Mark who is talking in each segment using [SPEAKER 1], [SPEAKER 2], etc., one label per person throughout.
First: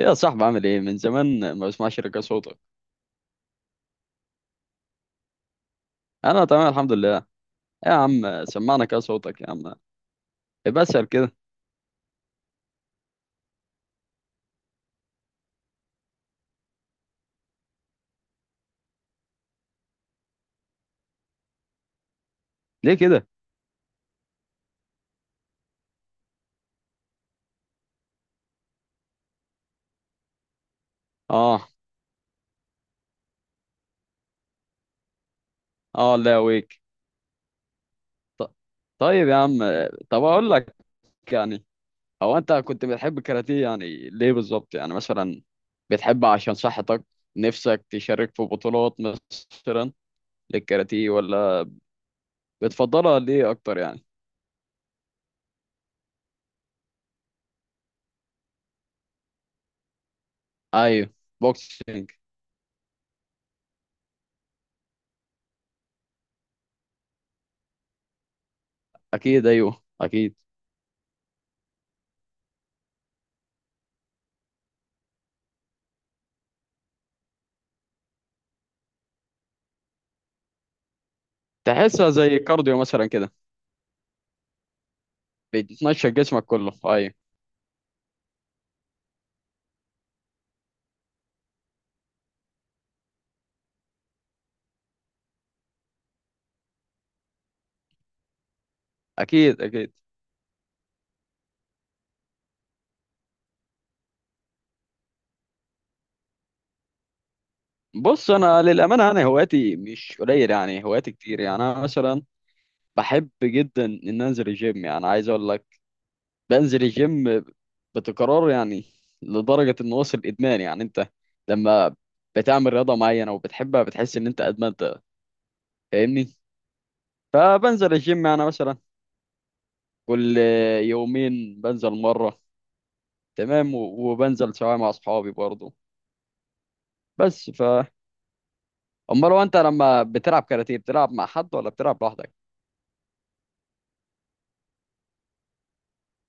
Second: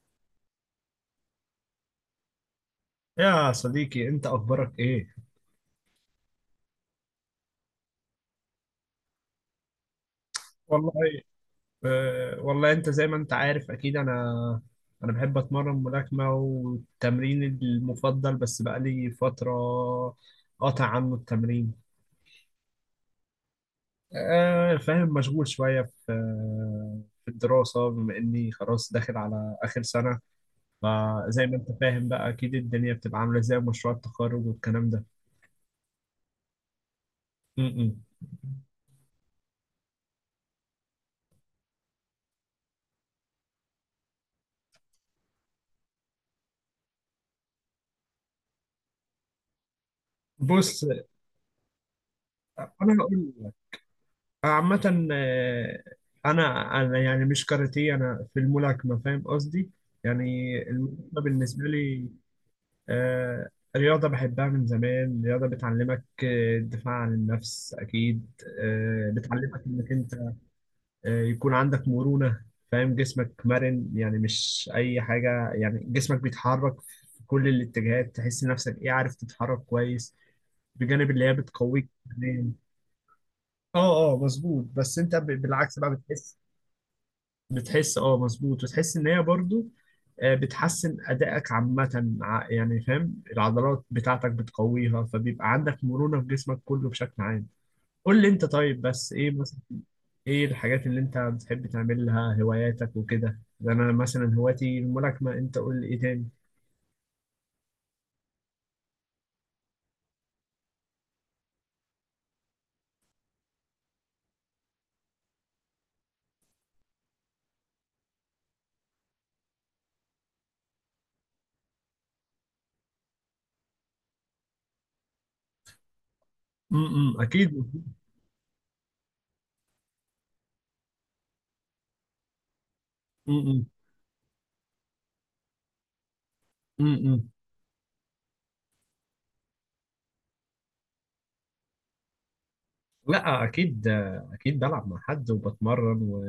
[SPEAKER 1] يا صاحبي، عامل ايه؟ من زمان ما بسمعش رجع صوتك.
[SPEAKER 2] يا صديقي، انت اخبارك ايه؟
[SPEAKER 1] انا تمام، الحمد لله. إيه يا عم؟ سمعنا كده صوتك يا عم. إيه
[SPEAKER 2] والله.
[SPEAKER 1] بسأل كده؟
[SPEAKER 2] والله انت زي ما انت عارف، اكيد انا بحب اتمرن ملاكمة، والتمرين المفضل، بس بقالي فترة قاطع عنه التمرين.
[SPEAKER 1] ليه كده؟
[SPEAKER 2] فاهم، مشغول شوية في الدراسة، بما اني خلاص داخل على اخر سنة، فزي ما انت
[SPEAKER 1] اه
[SPEAKER 2] فاهم بقى اكيد الدنيا بتبقى عاملة ازاي، مشروع التخرج والكلام ده.
[SPEAKER 1] اه، لا ويك.
[SPEAKER 2] م -م.
[SPEAKER 1] ط- طيب يا عم، طب اقول لك، يعني، هو انت كنت بتحب الكاراتيه يعني ليه بالظبط يعني؟ مثلا بتحب عشان صحتك؟ نفسك تشارك في بطولات مثلا
[SPEAKER 2] بص،
[SPEAKER 1] للكاراتيه، ولا
[SPEAKER 2] انا
[SPEAKER 1] بتفضلها ليه
[SPEAKER 2] هقول
[SPEAKER 1] اكتر يعني؟
[SPEAKER 2] عامة. أنا يعني مش كاراتيه، أنا في الملاكمة، فاهم قصدي؟ يعني
[SPEAKER 1] ايوه،
[SPEAKER 2] الملاكمة بالنسبة لي
[SPEAKER 1] بوكسينج.
[SPEAKER 2] آه، رياضة بحبها من زمان، رياضة بتعلمك الدفاع عن النفس أكيد،
[SPEAKER 1] اكيد
[SPEAKER 2] بتعلمك
[SPEAKER 1] ايوه
[SPEAKER 2] إنك أنت
[SPEAKER 1] اكيد.
[SPEAKER 2] يكون عندك مرونة، فاهم، جسمك مرن، يعني مش أي حاجة، يعني جسمك بيتحرك في كل الاتجاهات، تحس نفسك إيه، عارف، تتحرك كويس، بجانب اللي هي بتقويك.
[SPEAKER 1] تحسها زي كارديو مثلا كده،
[SPEAKER 2] اه، اه، مظبوط، بس انت بالعكس بقى
[SPEAKER 1] بتمشى
[SPEAKER 2] بتحس
[SPEAKER 1] جسمك كله، ايوه.
[SPEAKER 2] بتحس مظبوط، وتحس ان هي برضو بتحسن ادائك عامه، يعني فاهم، العضلات بتاعتك بتقويها، فبيبقى عندك مرونه في جسمك كله بشكل عام. قول لي انت، طيب بس ايه مثلا،
[SPEAKER 1] اكيد اكيد.
[SPEAKER 2] ايه الحاجات اللي انت بتحب تعملها، هواياتك وكده؟ ده انا مثلا هوايتي الملاكمه، انت قول لي ايه تاني.
[SPEAKER 1] بص، انا للامانه هواياتي مش قليل، يعني هواياتي كتير. يعني انا مثلا بحب جدا ان انزل الجيم، يعني عايز اقول لك بنزل الجيم بتكرار يعني، لدرجه انه وصل ادمان. يعني انت لما بتعمل رياضه معينه وبتحبها بتحس ان انت ادمنتها، فاهمني؟
[SPEAKER 2] اكيد.
[SPEAKER 1] فبنزل الجيم يعني مثلا كل يومين بنزل مره،
[SPEAKER 2] امم
[SPEAKER 1] تمام. و- وبنزل سواء مع اصحابي برضه.
[SPEAKER 2] امم
[SPEAKER 1] بس، امال هو انت لما بتلعب كاراتيه بتلعب مع حد ولا بتلعب لوحدك؟
[SPEAKER 2] لا، اكيد آه، اكيد بلعب مع حد وبتمرن،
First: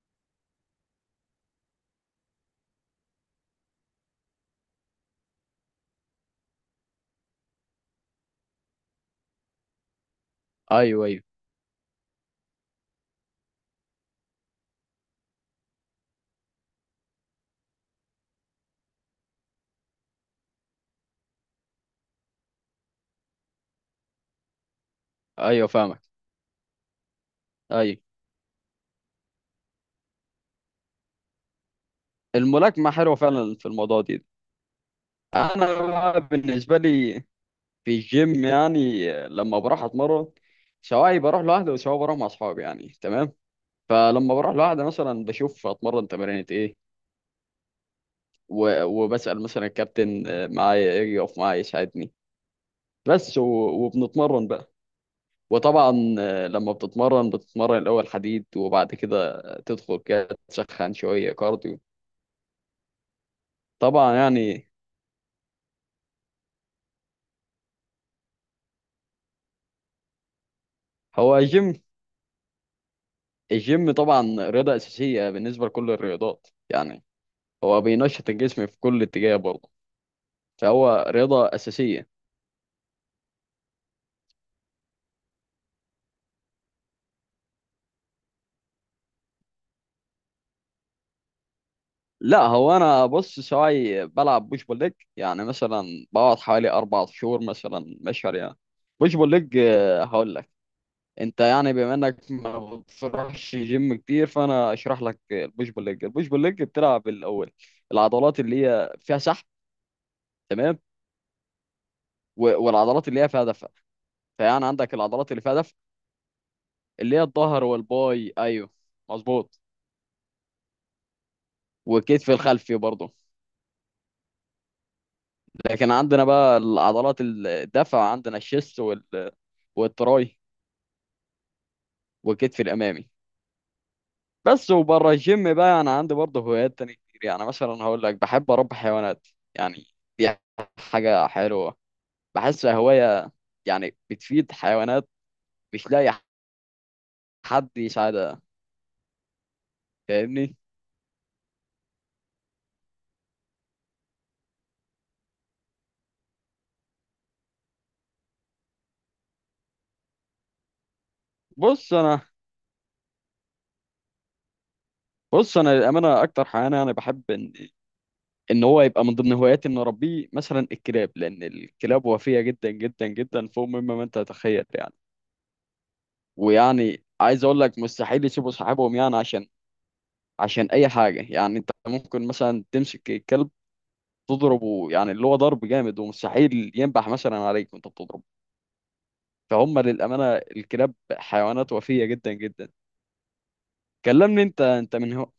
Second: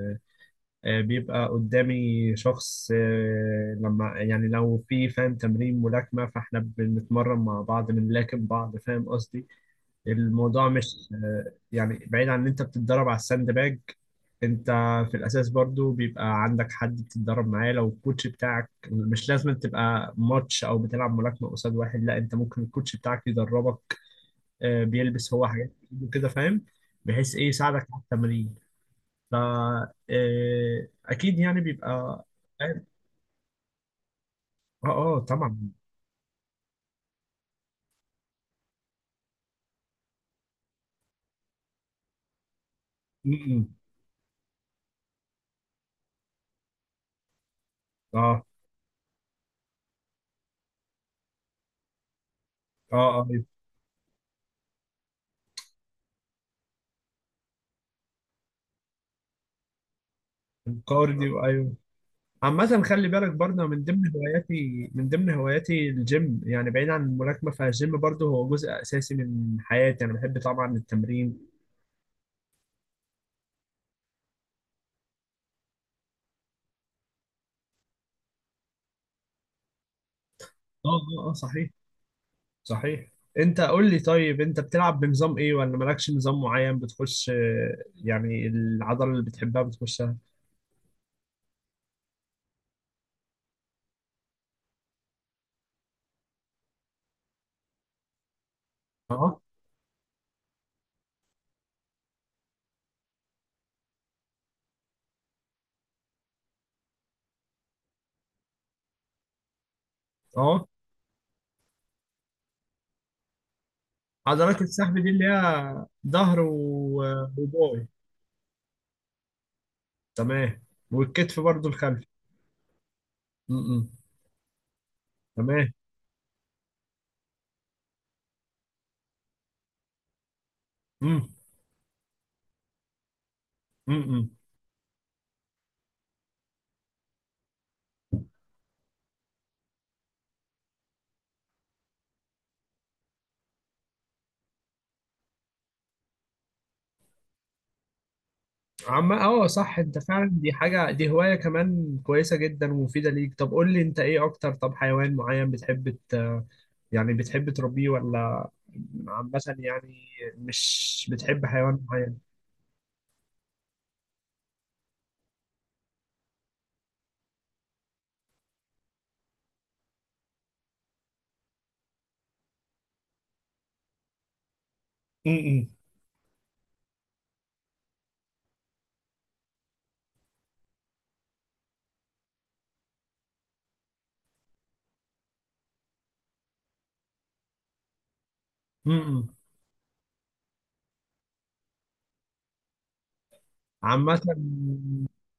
[SPEAKER 2] بيبقى قدامي شخص، لما يعني لو في، فاهم، تمرين ملاكمة، فاحنا بنتمرن مع بعض، بنلاكم بعض، فاهم قصدي. الموضوع
[SPEAKER 1] ايوه
[SPEAKER 2] مش
[SPEAKER 1] ايوه،
[SPEAKER 2] يعني بعيد عن ان انت بتتدرب على الساند باج، انت في الاساس برضو بيبقى عندك حد بتتدرب معاه، لو الكوتش بتاعك، مش لازم تبقى ماتش او بتلعب ملاكمة قصاد واحد، لا، انت ممكن الكوتش بتاعك يدربك، بيلبس هو
[SPEAKER 1] ايوه
[SPEAKER 2] حاجات
[SPEAKER 1] فاهمك.
[SPEAKER 2] كده، فاهم، بحيث ايه يساعدك
[SPEAKER 1] ايوه،
[SPEAKER 2] على التمرين. ف آه، اكيد يعني بيبقى، اه،
[SPEAKER 1] الملاكمه حلوه فعلا في الموضوع دي.
[SPEAKER 2] اه، طبعا.
[SPEAKER 1] انا بقى بالنسبه لي في الجيم، يعني لما بروح اتمرن، سواء بروح لوحدي وسواء بروح مع اصحابي يعني، تمام.
[SPEAKER 2] م-م.
[SPEAKER 1] فلما بروح لوحدي مثلا بشوف اتمرن تمارين ايه،
[SPEAKER 2] اه،
[SPEAKER 1] و- وبسال مثلا الكابتن معايا ايه، يقف معايا يساعدني.
[SPEAKER 2] اه، اه،
[SPEAKER 1] بس و- وبنتمرن بقى. وطبعا لما بتتمرن بتتمرن الأول حديد، وبعد كده تدخل كده تسخن شوية
[SPEAKER 2] الكارديو، ايوه.
[SPEAKER 1] كارديو.
[SPEAKER 2] عامة خلي بالك برضه، من ضمن
[SPEAKER 1] طبعا يعني،
[SPEAKER 2] هواياتي من ضمن هواياتي الجيم، يعني بعيد عن الملاكمة، فالجيم برضه هو جزء اساسي من حياتي، انا بحب طبعا
[SPEAKER 1] هو
[SPEAKER 2] التمرين.
[SPEAKER 1] الجيم الجيم طبعا رياضة أساسية بالنسبة لكل الرياضات يعني، هو بينشط الجسم في كل اتجاه برضه،
[SPEAKER 2] اه،
[SPEAKER 1] فهو
[SPEAKER 2] اه، اه،
[SPEAKER 1] رياضة
[SPEAKER 2] صحيح،
[SPEAKER 1] أساسية.
[SPEAKER 2] صحيح. انت قول لي، طيب انت بتلعب بنظام ايه ولا مالكش نظام معين، بتخش يعني العضلة اللي بتحبها بتخشها؟
[SPEAKER 1] لا، هو أنا بص سواعي بلعب بوش بول ليج، يعني مثلا بقعد حوالي أربع شهور، مثلا مشهر يعني. بوش بول
[SPEAKER 2] اه،
[SPEAKER 1] ليج، هقول لك. انت يعني بما انك ما بتروحش جيم كتير، فانا اشرح لك البوش بول ليج. البوش بول ليج بتلعب الاول العضلات اللي هي فيها سحب،
[SPEAKER 2] اه.
[SPEAKER 1] تمام. و- والعضلات اللي هي فيها دفع.
[SPEAKER 2] عضلات
[SPEAKER 1] فيعني عندك
[SPEAKER 2] السحب دي اللي
[SPEAKER 1] العضلات اللي فيها دفع،
[SPEAKER 2] هي ظهر
[SPEAKER 1] اللي هي الظهر
[SPEAKER 2] وباي.
[SPEAKER 1] والباي، ايوه مظبوط.
[SPEAKER 2] تمام، والكتف برضو الخلفي.
[SPEAKER 1] والكتف الخلفي برضه.
[SPEAKER 2] م- م. تمام.
[SPEAKER 1] لكن عندنا بقى العضلات الدفع عندنا الشيست والتراي
[SPEAKER 2] م-
[SPEAKER 1] والكتف الامامي.
[SPEAKER 2] م- م.
[SPEAKER 1] بس، وبره الجيم بقى انا عندي برضه هوايات تانية كتير، يعني مثلا هقول لك بحب اربي حيوانات، يعني دي حاجة حلوة، بحسها هواية يعني، بتفيد حيوانات مش لاقي حد يساعدها،
[SPEAKER 2] عم، اه، صح، انت فعلا دي
[SPEAKER 1] فاهمني؟
[SPEAKER 2] حاجة، دي هواية كمان كويسة جدا ومفيدة ليك. طب قول لي انت، ايه اكتر، طب حيوان معين بتحب يعني بتحب تربيه، ولا عامة يعني مش بتحب حيوان
[SPEAKER 1] بص
[SPEAKER 2] معين؟
[SPEAKER 1] انا بص انا للامانه اكتر حيوان انا بحب ان هو يبقى من ضمن هواياتي ان اربيه مثلا الكلاب، لان الكلاب وفيه جدا جدا جدا فوق مما ما انت تتخيل يعني.
[SPEAKER 2] م- م.
[SPEAKER 1] ويعني عايز اقول لك مستحيل يسيبوا صاحبهم، يعني عشان اي حاجه يعني انت ممكن مثلا تمسك الكلب تضربه، يعني اللي هو ضرب جامد، ومستحيل ينبح مثلا عليك وانت بتضربه.
[SPEAKER 2] م- م.
[SPEAKER 1] فهم للأمانة الكلاب حيوانات وفية جدا جدا.
[SPEAKER 2] عامة
[SPEAKER 1] كلمني انت من هو،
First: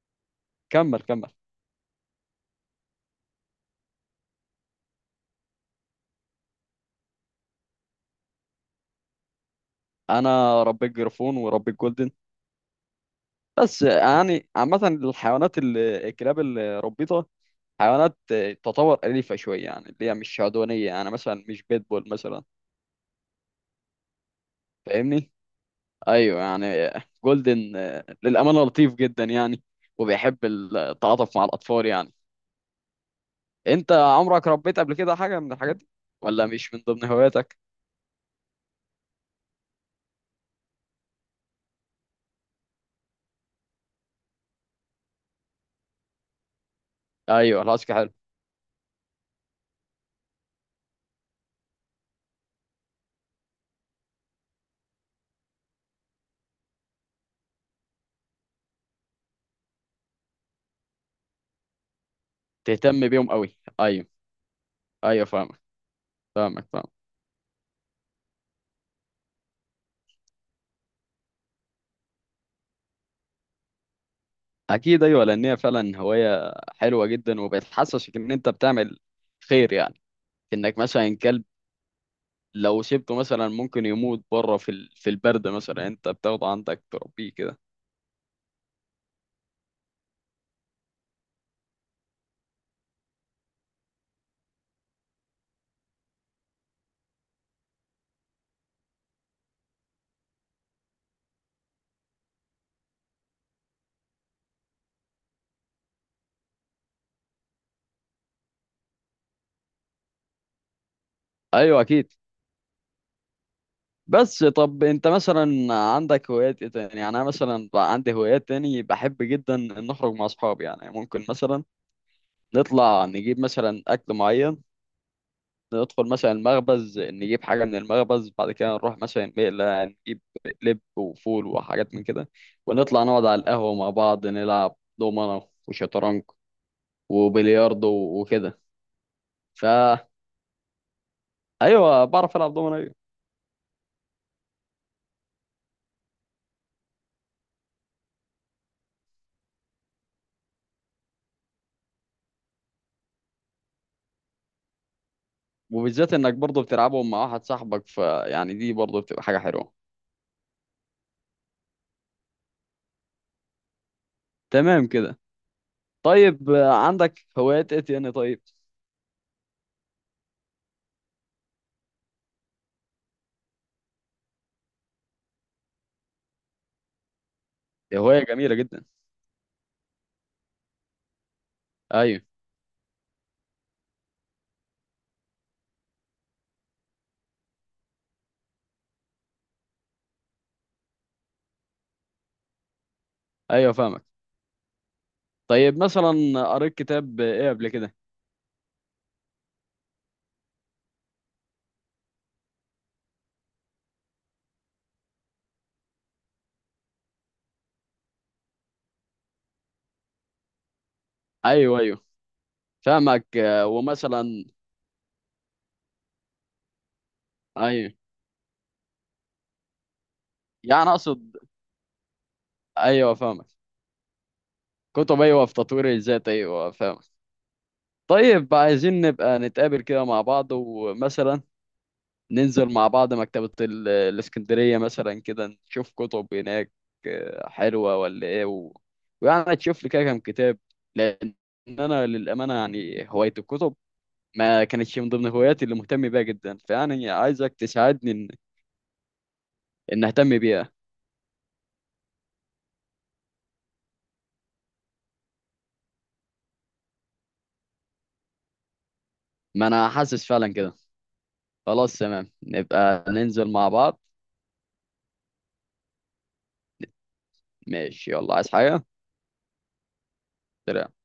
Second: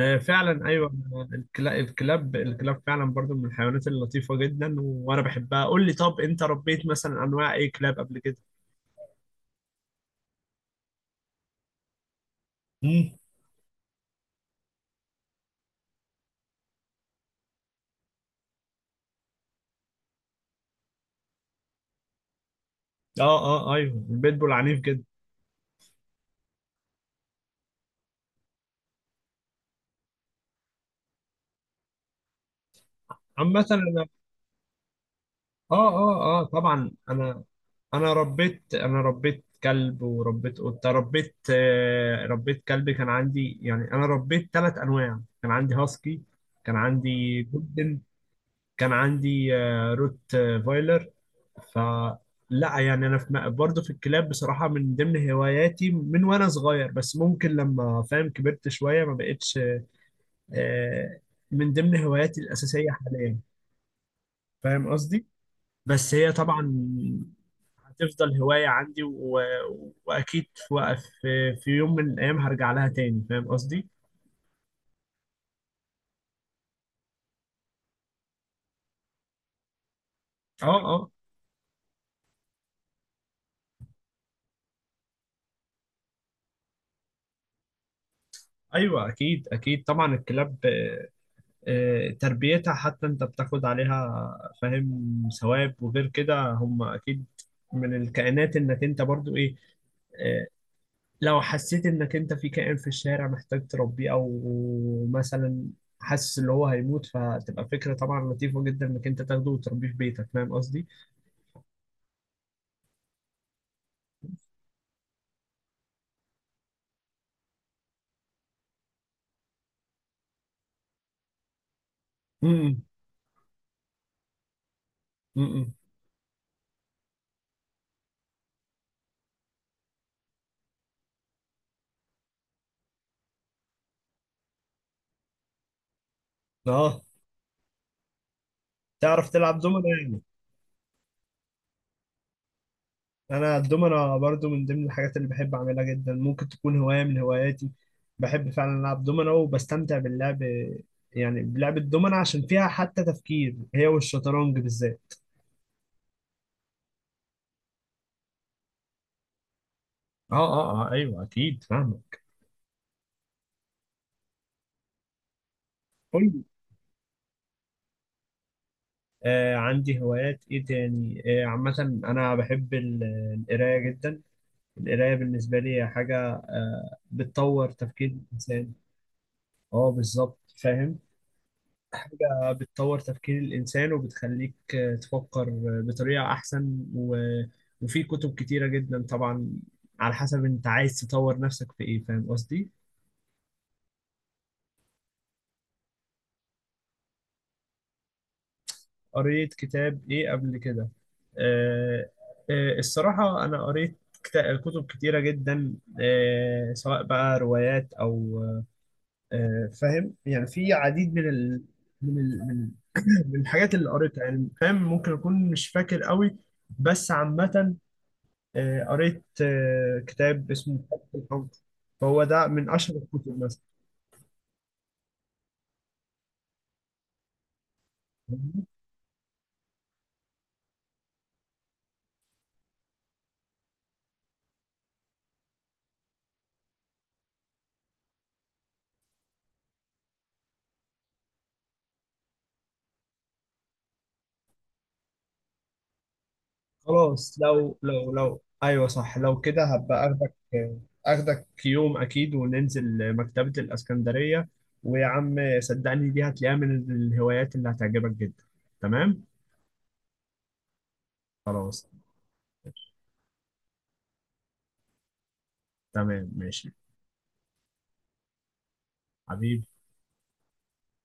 [SPEAKER 2] فعلا ايوه.
[SPEAKER 1] كمل كمل.
[SPEAKER 2] الكلاب فعلا برضو من الحيوانات اللطيفه جدا، وانا بحبها. قول لي، طب انت ربيت مثلا انواع ايه كلاب قبل كده؟
[SPEAKER 1] انا ربيت جرفون وربيت جولدن.
[SPEAKER 2] امم
[SPEAKER 1] بس يعني عامة الحيوانات الكلاب اللي ربيتها حيوانات تطور أليفة شوية، يعني اللي هي مش عدوانية يعني، مثلا مش بيتبول مثلا،
[SPEAKER 2] اه، اه، ايوه، البيتبول عنيف جدا.
[SPEAKER 1] فاهمني؟ أيوه يعني. جولدن للأمانة لطيف جدا يعني، وبيحب التعاطف مع الأطفال يعني.
[SPEAKER 2] عامه
[SPEAKER 1] انت
[SPEAKER 2] انا،
[SPEAKER 1] عمرك ربيت قبل كده حاجه من الحاجات
[SPEAKER 2] اه،
[SPEAKER 1] دي
[SPEAKER 2] اه، اه،
[SPEAKER 1] ولا مش من
[SPEAKER 2] طبعا،
[SPEAKER 1] ضمن
[SPEAKER 2] انا
[SPEAKER 1] هواياتك؟
[SPEAKER 2] انا ربيت انا ربيت كلب، وربيت قطه، ربيت كلب. كان عندي، يعني انا ربيت 3 انواع، كان عندي هاسكي، كان عندي
[SPEAKER 1] ايوه، العسكر
[SPEAKER 2] جولدن،
[SPEAKER 1] حلو.
[SPEAKER 2] كان عندي روت فايلر. فلا يعني انا في برضه في الكلاب بصراحه، من ضمن هواياتي من وانا صغير، بس ممكن لما فاهم كبرت شويه ما بقتش آه، من ضمن هواياتي الاساسيه
[SPEAKER 1] تهتم بيهم
[SPEAKER 2] حاليا،
[SPEAKER 1] قوي، ايوه.
[SPEAKER 2] فاهم
[SPEAKER 1] ايوه
[SPEAKER 2] قصدي.
[SPEAKER 1] فاهمك،
[SPEAKER 2] بس هي طبعا
[SPEAKER 1] فاهمك فاهمك.
[SPEAKER 2] هتفضل هوايه عندي، واكيد في في يوم من الايام هرجع لها تاني، فاهم قصدي.
[SPEAKER 1] اكيد ايوه، لان هي فعلا هوايه حلوه جدا، وبتحسسك ان انت بتعمل خير يعني.
[SPEAKER 2] اه،
[SPEAKER 1] انك
[SPEAKER 2] اه،
[SPEAKER 1] مثلا كلب لو سيبته مثلا ممكن يموت بره في البرد مثلا، انت بتاخده عندك تربيه كده.
[SPEAKER 2] ايوه، اكيد، اكيد، طبعا الكلاب تربيتها، حتى انت بتاخد عليها فاهم ثواب. وغير كده هم اكيد من الكائنات، انك انت برضو ايه، آه، لو حسيت انك انت في كائن في الشارع محتاج تربيه، او مثلا حاسس ان هو هيموت، فتبقى فكرة طبعا لطيفة جدا انك انت تاخده وتربيه في بيتك، فاهم قصدي؟
[SPEAKER 1] ايوه اكيد. بس طب انت مثلا عندك هوايات ايه تاني؟ يعني انا مثلا بقى عندي هوايات تاني بحب جدا ان اخرج مع اصحابي، يعني ممكن مثلا
[SPEAKER 2] امم
[SPEAKER 1] نطلع نجيب مثلا أكل معين،
[SPEAKER 2] امم
[SPEAKER 1] ندخل مثلا المخبز نجيب حاجة من المخبز، بعد كده نروح مثلا مقلة نجيب لب وفول وحاجات من كده، ونطلع نقعد على القهوة مع بعض نلعب دومنة وشطرنج
[SPEAKER 2] اه
[SPEAKER 1] وبلياردو وكده.
[SPEAKER 2] تعرف تلعب دومنا
[SPEAKER 1] فا
[SPEAKER 2] يعني؟
[SPEAKER 1] أيوة بعرف ألعب دومنة أيوة.
[SPEAKER 2] انا الدومنة برضو من ضمن الحاجات اللي بحب اعملها جدا، ممكن تكون هواية من هواياتي. بحب فعلا العب دومنة، وبستمتع باللعب، يعني بلعب الدومنة عشان فيها حتى تفكير، هي والشطرنج بالذات.
[SPEAKER 1] وبالذات إنك برضه بتلعبهم مع واحد صاحبك، فيعني دي برضه بتبقى حاجة حلوة.
[SPEAKER 2] اه، اه، اه، ايوه، اكيد، فاهمك.
[SPEAKER 1] تمام كده.
[SPEAKER 2] قول لي،
[SPEAKER 1] طيب عندك هوايات إيه تاني طيب؟
[SPEAKER 2] عندي هوايات ايه تاني. عامة انا بحب القراية جدا. القراية بالنسبة لي هي حاجة بتطور تفكير
[SPEAKER 1] هواية جميلة
[SPEAKER 2] الانسان.
[SPEAKER 1] جدا.
[SPEAKER 2] اه، بالظبط، فاهم.
[SPEAKER 1] أيوة.
[SPEAKER 2] حاجة بتطور تفكير الإنسان وبتخليك تفكر بطريقة أحسن، وفي كتب كتيرة جدا طبعا، على حسب أنت عايز تطور نفسك في إيه، فاهم قصدي؟
[SPEAKER 1] أيوة فاهمك. طيب مثلا قريت كتاب إيه قبل كده؟
[SPEAKER 2] قريت كتاب إيه قبل كده؟ آه الصراحة أنا قريت كتب كتيرة جدا، سواء بقى روايات، أو فاهم يعني في عديد من ال...
[SPEAKER 1] ايوه ايوه
[SPEAKER 2] من ال... من
[SPEAKER 1] فاهمك.
[SPEAKER 2] من الحاجات اللي قريتها،
[SPEAKER 1] ومثلا
[SPEAKER 2] يعني فاهم، ممكن أكون مش فاكر قوي. بس عامة
[SPEAKER 1] ايوه،
[SPEAKER 2] قريت كتاب اسمه
[SPEAKER 1] يعني
[SPEAKER 2] كتاب
[SPEAKER 1] اقصد،
[SPEAKER 2] الحب، فهو ده من أشهر
[SPEAKER 1] ايوه
[SPEAKER 2] الكتب
[SPEAKER 1] فاهمك.
[SPEAKER 2] مثلا.
[SPEAKER 1] كتب، ايوه، في تطوير الذات، ايوه فاهمك. طيب بقى عايزين نبقى نتقابل كده مع بعض، ومثلا ننزل مع بعض مكتبة الاسكندرية مثلا كده، نشوف كتب هناك حلوة ولا ايه، ويعني تشوف لي كده كام كتاب. لان انا للامانة يعني هواية الكتب ما كانتش من ضمن هواياتي اللي مهتم بيها جدا، فيعني
[SPEAKER 2] خلاص،
[SPEAKER 1] عايزك
[SPEAKER 2] لو
[SPEAKER 1] تساعدني
[SPEAKER 2] لو لو أيوه صح، لو كده
[SPEAKER 1] إن
[SPEAKER 2] هبقى أخدك
[SPEAKER 1] اهتم بيها.
[SPEAKER 2] آه، أخدك يوم أكيد، وننزل مكتبة الإسكندرية، ويا عم صدقني، دي هتلاقيها من الهوايات اللي هتعجبك جدا. تمام،
[SPEAKER 1] ما انا حاسس فعلا كده.
[SPEAKER 2] خلاص،
[SPEAKER 1] خلاص تمام، نبقى ننزل مع بعض.
[SPEAKER 2] تمام، ماشي.
[SPEAKER 1] ماشي، يلا. عايز حاجة؟
[SPEAKER 2] حبيبي.
[SPEAKER 1] سلام.